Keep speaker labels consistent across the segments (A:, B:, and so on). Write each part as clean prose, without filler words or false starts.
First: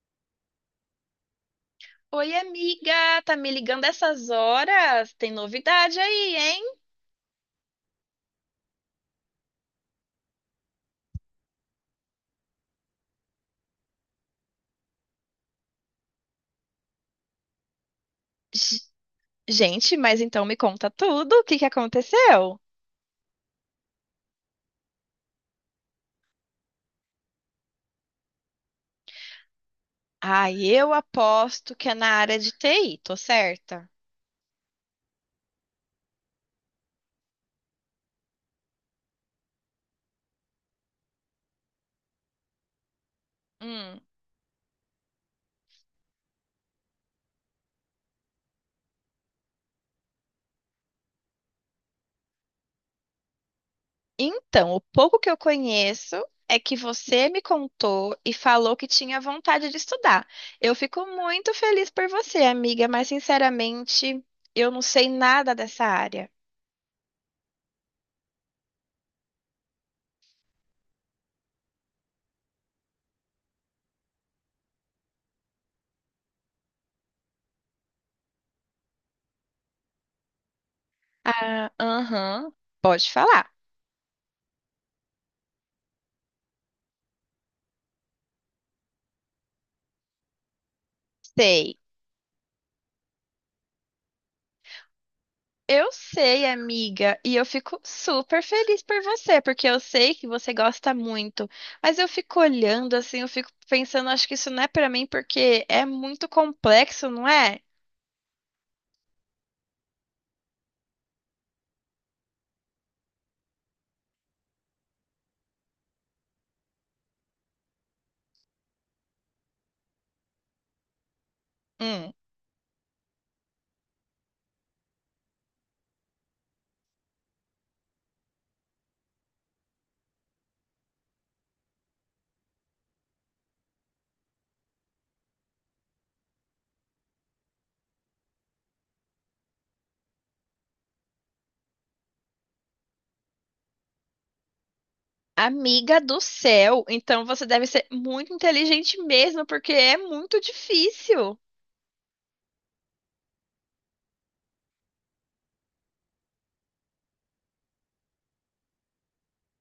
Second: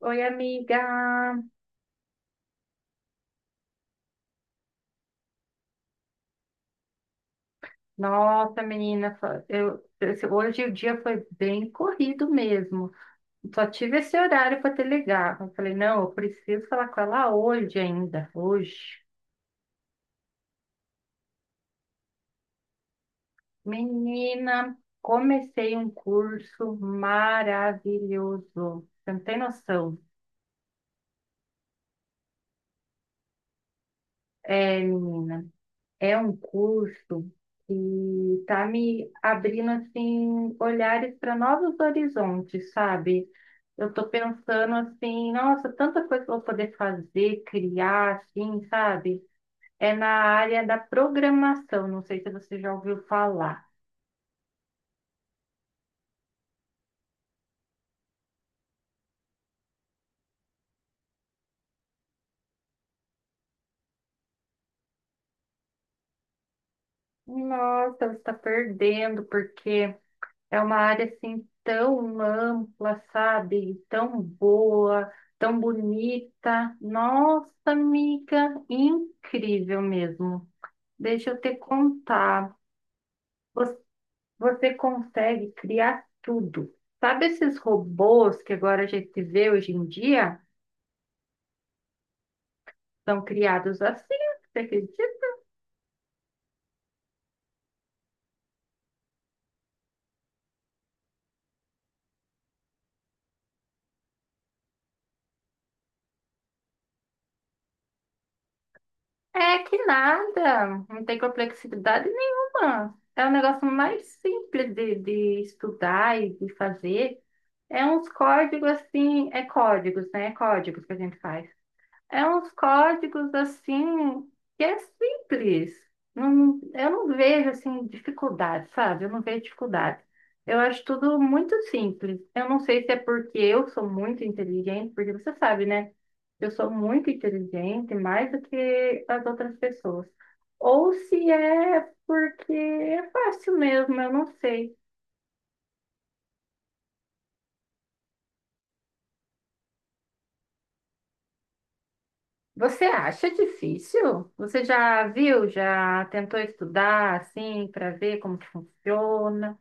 A: Oi, amiga.
B: Oi, amiga, tá me ligando essas horas? Tem novidade aí, hein?
A: Nossa, menina, hoje o dia foi bem corrido mesmo. Só tive esse horário para te ligar. Eu falei, não, eu preciso falar com ela hoje ainda,
B: G-
A: hoje.
B: Gente, mas então me conta tudo, o que que aconteceu?
A: Menina, comecei um curso maravilhoso. Você não tem noção.
B: Ah, eu aposto que é na área de TI, tô certa?
A: É, menina. É um curso que está me abrindo assim olhares para novos horizontes, sabe? Eu
B: Hum.
A: estou pensando assim, nossa, tanta coisa que eu vou poder fazer, criar, assim, sabe? É na área da programação, não sei se você já ouviu falar.
B: Então, o pouco que eu conheço é que você me contou e falou que tinha vontade de estudar. Eu fico muito feliz por você, amiga, mas sinceramente, eu não sei nada dessa área.
A: Nossa, você está perdendo, porque é uma área assim tão ampla, sabe? Tão boa, tão bonita. Nossa, amiga, incrível mesmo. Deixa eu te
B: Ah, aham,
A: contar.
B: pode falar.
A: Vo- Você consegue criar tudo. Sabe esses robôs que agora a gente vê hoje em dia?
B: Sei.
A: São criados assim, você acredita?
B: Eu sei, amiga, e eu fico super feliz por você, porque eu sei que você gosta muito. Mas eu fico olhando assim, eu fico pensando, acho que isso não é pra mim porque é muito complexo, não é?
A: É que nada, não tem complexidade nenhuma. É um negócio mais simples de estudar e de fazer. É uns códigos assim, é códigos, né? É códigos que a gente faz.
B: Hum.
A: É uns códigos assim que é simples. Não, eu não vejo assim dificuldade, sabe? Eu não vejo dificuldade. Eu acho tudo muito simples. Eu não sei se é porque eu sou muito inteligente, porque você sabe, né? Eu sou muito inteligente, mais do que as outras pessoas. Ou se é porque é fácil mesmo, eu não sei.
B: Amiga do céu, então você deve ser muito inteligente mesmo, porque é muito difícil.
A: Você acha difícil? Você já viu, já tentou estudar assim para ver como que funciona?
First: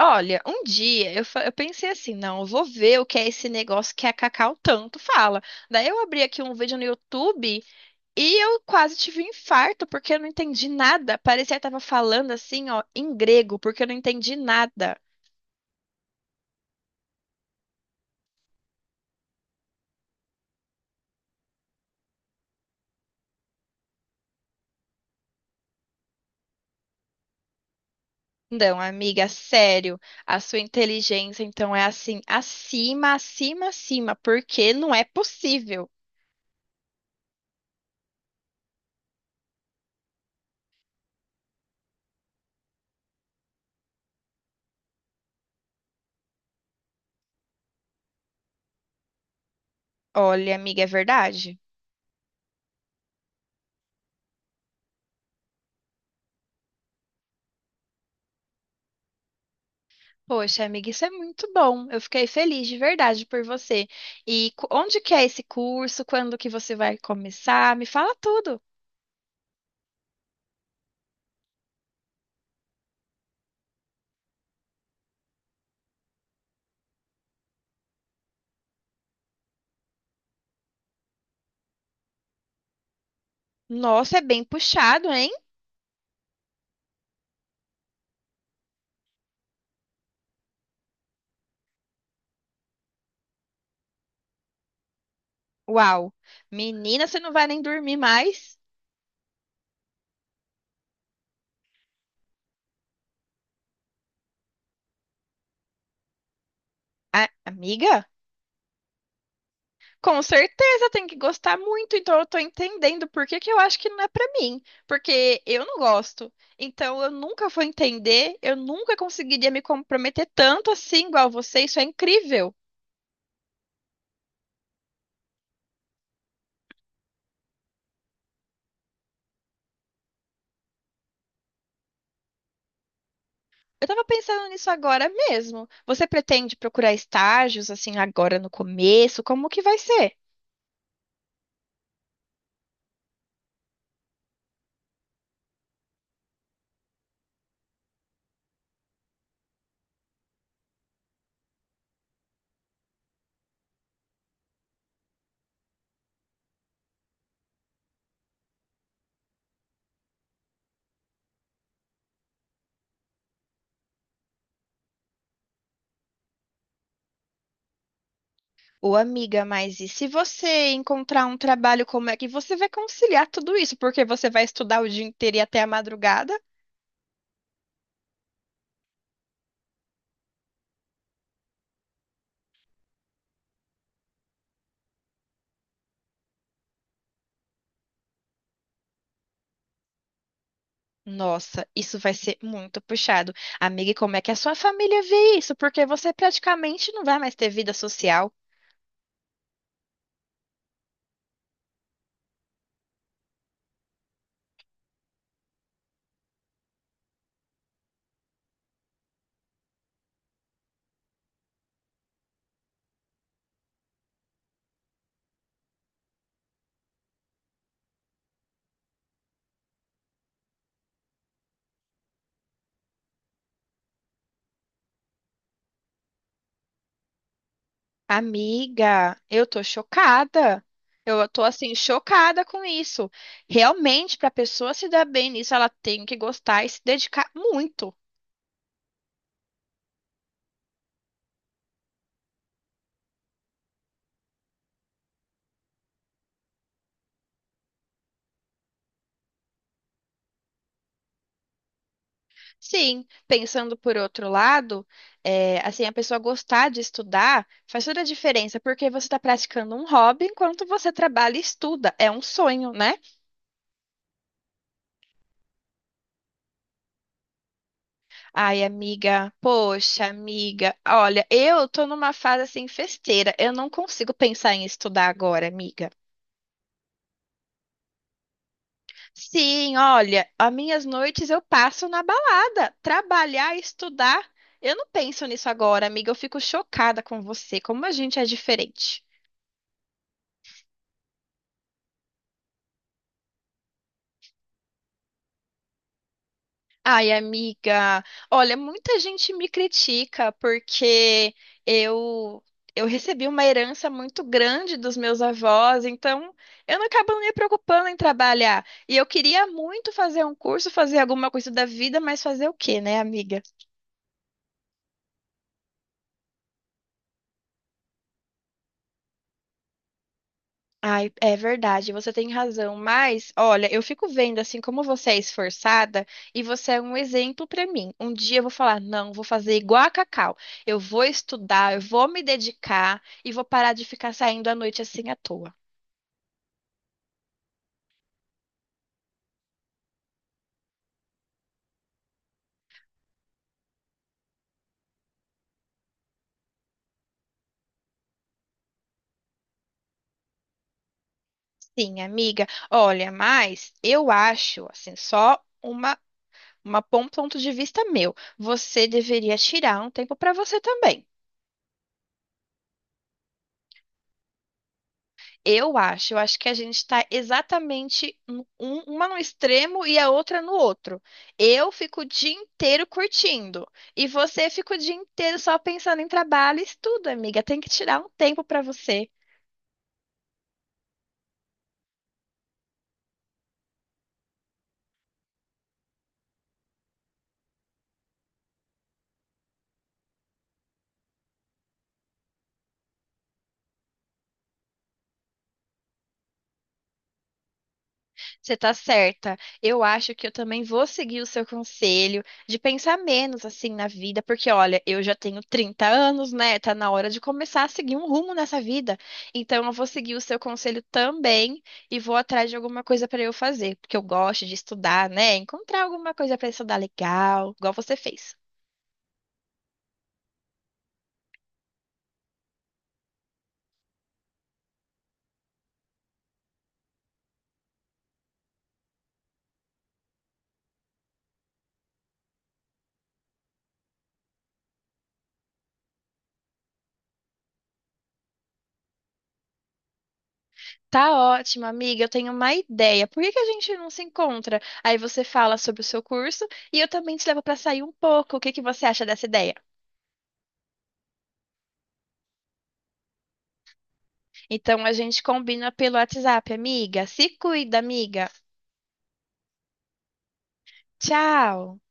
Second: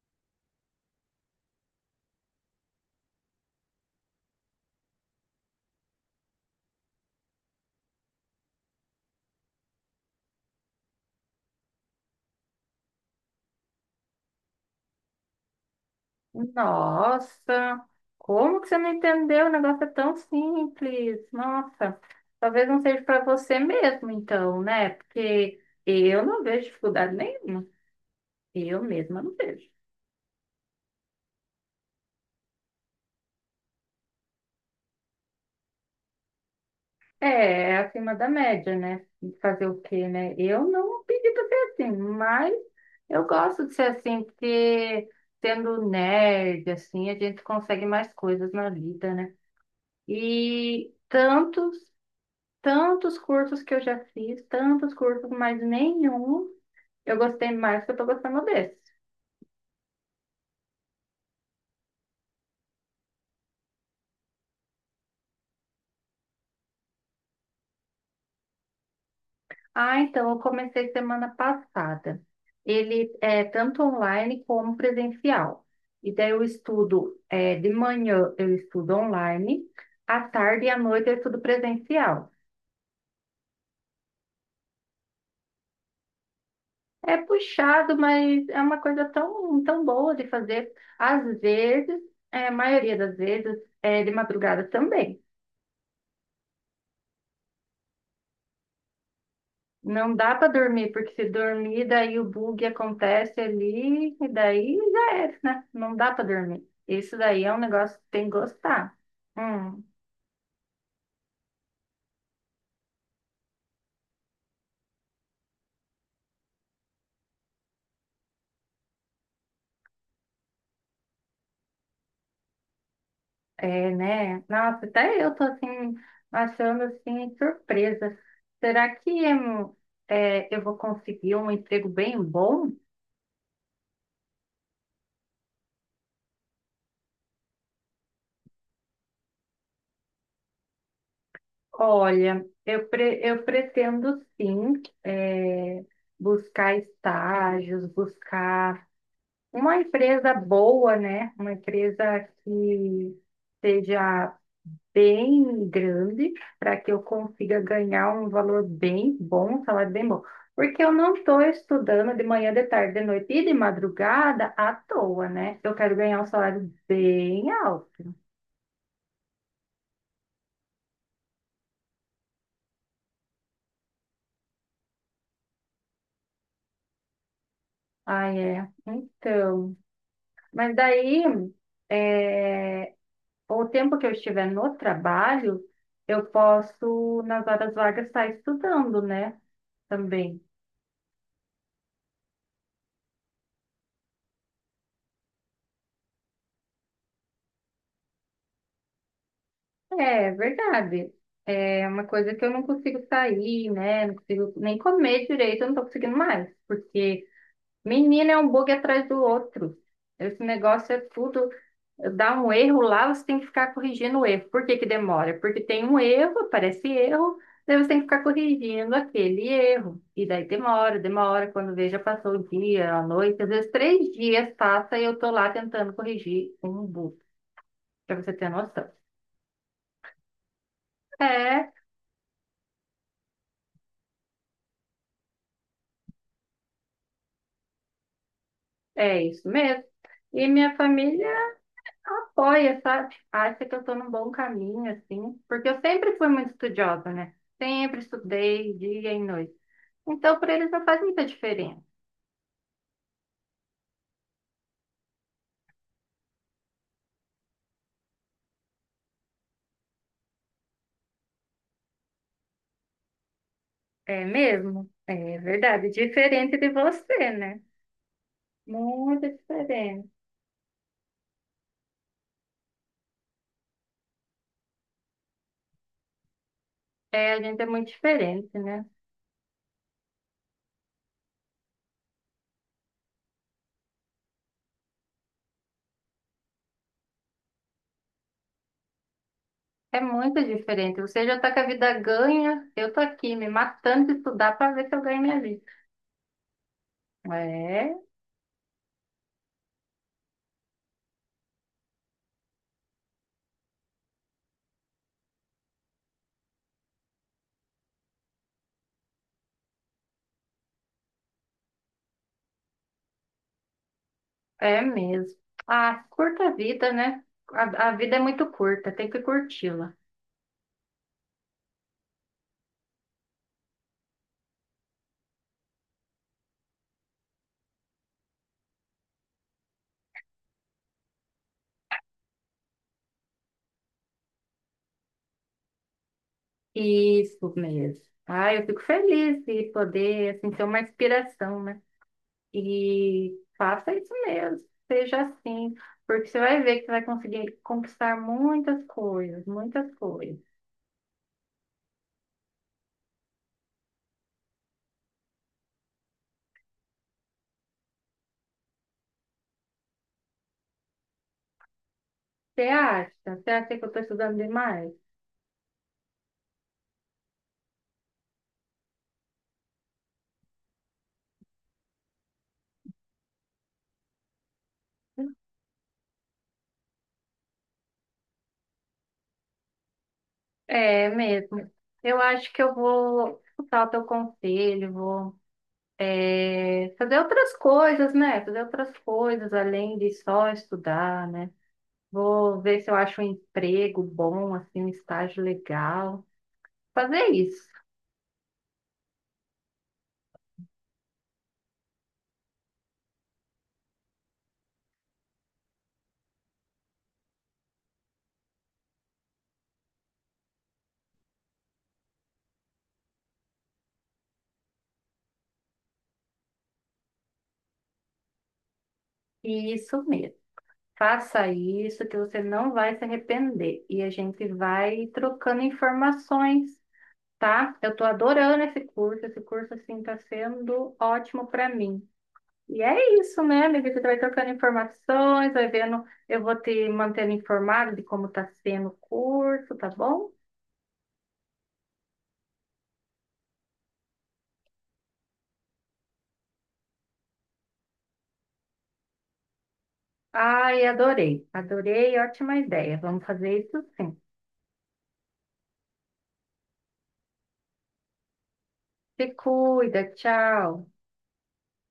B: Olha, um dia eu pensei assim, não, eu vou ver o que é esse negócio que a Cacau tanto fala. Daí eu abri aqui um vídeo no YouTube. E eu quase tive um infarto porque eu não entendi nada. Parecia que tava falando assim, ó, em grego, porque eu não entendi nada.
A: Nossa, como que você não entendeu? O negócio é tão simples. Nossa, talvez não seja para você mesmo, então, né? Porque eu não vejo dificuldade nenhuma.
B: Não,
A: Eu mesma
B: amiga,
A: não vejo.
B: sério, a sua inteligência então é assim, acima, acima, acima, porque não é possível.
A: É, é acima da média, né? Fazer o quê, né? Eu não pedi para ser assim, mas eu gosto de ser assim, porque sendo nerd, assim, a gente consegue mais coisas na vida, né?
B: Olha, amiga, é
A: E
B: verdade?
A: tantos, tantos cursos que eu já fiz, tantos cursos, mas nenhum eu gostei mais que eu tô gostando desse.
B: Poxa, amiga, isso é muito bom. Eu fiquei feliz de verdade por você. E onde que é esse curso? Quando que você vai começar? Me fala tudo.
A: Ah, então eu comecei semana passada. Ele é tanto online como presencial. E daí eu estudo, é, de manhã eu estudo online, à tarde e à noite eu estudo presencial.
B: Nossa, é bem puxado, hein?
A: É puxado, mas é uma coisa tão, tão boa de fazer. Às vezes, é, a maioria das vezes, é de madrugada também.
B: Uau. Menina, você não vai nem dormir mais?
A: Não dá para dormir, porque se dormir, daí o bug acontece ali, e daí já é, né? Não dá para dormir. Isso daí é um negócio que
B: Amiga?
A: tem que gostar. Hum,
B: Com certeza tem que gostar muito, então eu tô entendendo por que que eu acho que não é pra mim, porque eu não gosto. Então eu nunca vou entender, eu nunca conseguiria me comprometer tanto assim igual você, isso é incrível.
A: é, né? Nossa, até eu tô assim, achando assim, surpresa. Será que é, eu vou conseguir um emprego bem bom?
B: Eu tava pensando nisso agora mesmo. Você pretende procurar estágios assim agora no começo? Como que vai ser?
A: Olha, eu, eu pretendo sim, é, buscar estágios, buscar uma empresa boa, né? Uma empresa que seja bem grande, para que eu consiga ganhar um valor bem bom, um salário bem bom. Porque eu não estou estudando de manhã, de tarde, de noite e de madrugada à toa, né? Eu quero ganhar um salário bem alto.
B: Ô, amiga, mas e se você encontrar um trabalho, como é que você vai conciliar tudo isso? Porque você vai estudar o dia inteiro e até a madrugada?
A: Ah, é. Então. Mas daí, é, o tempo que eu estiver no trabalho, eu posso, nas horas vagas, estar estudando, né? Também.
B: Nossa, isso vai ser muito puxado. Amiga, e como é que a sua família vê isso? Porque você praticamente não vai mais ter vida social.
A: É verdade. É uma coisa que eu não consigo sair, né? Não consigo nem comer direito, eu não tô conseguindo mais. Porque, menina, é um bug atrás do outro. Esse negócio é tudo. Dá um erro lá, você tem que ficar corrigindo o erro. Por que que demora? Porque tem um erro, aparece erro, daí você tem que ficar corrigindo aquele erro. E daí demora, demora. Quando veja, passou o dia, a noite, às vezes três dias passa e eu tô lá tentando corrigir um bug, pra você ter noção.
B: Amiga, eu tô chocada. Eu tô
A: É.
B: assim, chocada com isso. Realmente, para a pessoa se dar bem nisso, ela tem que gostar e se dedicar muito.
A: É isso mesmo. E minha família apoia, sabe? Acha que eu tô num bom caminho, assim, porque eu sempre fui muito estudiosa, né? Sempre estudei dia e noite. Então, para eles não faz muita diferença.
B: Sim, pensando por outro lado, é, assim, a pessoa gostar de estudar faz toda a diferença, porque você está praticando um hobby enquanto você trabalha e estuda. É um sonho, né?
A: É mesmo? É verdade. Diferente de você, né?
B: Ai,
A: Muito
B: amiga, poxa,
A: diferente.
B: amiga, olha, eu tô numa fase assim festeira, eu não consigo pensar em estudar agora, amiga.
A: É, a gente é muito diferente, né?
B: Sim, olha, as minhas noites eu passo na balada, trabalhar, estudar. Eu não penso nisso agora, amiga, eu fico chocada com você, como a gente é diferente.
A: É muito diferente. Você já tá com a vida ganha, eu tô aqui me matando de estudar para ver se eu ganho minha vida.
B: Ai, amiga,
A: É.
B: olha, muita gente me critica porque eu eu recebi uma herança muito grande dos meus avós, então eu não acabo me preocupando em trabalhar. E eu queria muito fazer um curso, fazer alguma coisa da vida, mas fazer o quê, né, amiga?
A: É mesmo. Ah, curta a vida, né? A vida é muito curta, tem que curti-la.
B: Ai, é verdade, você tem razão, mas olha, eu fico vendo assim como você é esforçada e você é um exemplo para mim. Um dia eu vou falar, não, vou fazer igual a Cacau. Eu vou estudar, eu vou me dedicar e vou parar de ficar saindo à noite assim à toa.
A: Isso mesmo. Ah, eu fico feliz de poder, assim, ter uma inspiração, né? E faça isso mesmo, seja assim, porque você vai ver que você vai conseguir conquistar muitas coisas, muitas coisas.
B: Sim, amiga. Olha, mas eu acho assim, só uma um ponto de vista meu. Você deveria tirar um tempo para você também.
A: Você acha? Você acha que eu estou estudando demais?
B: Eu acho que a gente está exatamente uma no extremo e a outra no outro. Eu fico o dia inteiro curtindo e você fica o dia inteiro só pensando em trabalho e estudo, amiga. Tem que tirar um tempo para você.
A: É mesmo. Eu acho que eu vou escutar o teu conselho, vou é, fazer outras coisas, né? Fazer outras coisas além de só estudar, né? Vou ver se eu acho um emprego bom, assim, um estágio legal. Fazer isso.
B: Você tá certa. Eu acho que eu também vou seguir o seu conselho de pensar menos assim na vida, porque olha, eu já tenho 30 anos, né? Tá na hora de começar a seguir um rumo nessa vida. Então eu vou seguir o seu conselho também e vou atrás de alguma coisa pra eu fazer, porque eu gosto de estudar, né? Encontrar alguma coisa pra estudar legal, igual você fez.
A: E isso mesmo. Faça isso que você não vai se arrepender. E a gente vai trocando informações, tá? Eu tô adorando esse curso. Esse curso, assim, tá sendo ótimo para mim. E é isso, né, amiga? Você vai trocando informações, vai vendo. Eu vou te mantendo informado de como está sendo o curso, tá bom?
B: Tá ótimo, amiga. Eu tenho uma ideia. Por que que a gente não se encontra? Aí você fala sobre o seu curso e eu também te levo pra sair um pouco. O que que você acha dessa ideia?
A: Ai, adorei, adorei, ótima ideia. Vamos fazer isso sim.
B: Então a gente combina pelo WhatsApp, amiga. Se cuida, amiga.
A: Se cuida, tchau.
B: Tchau.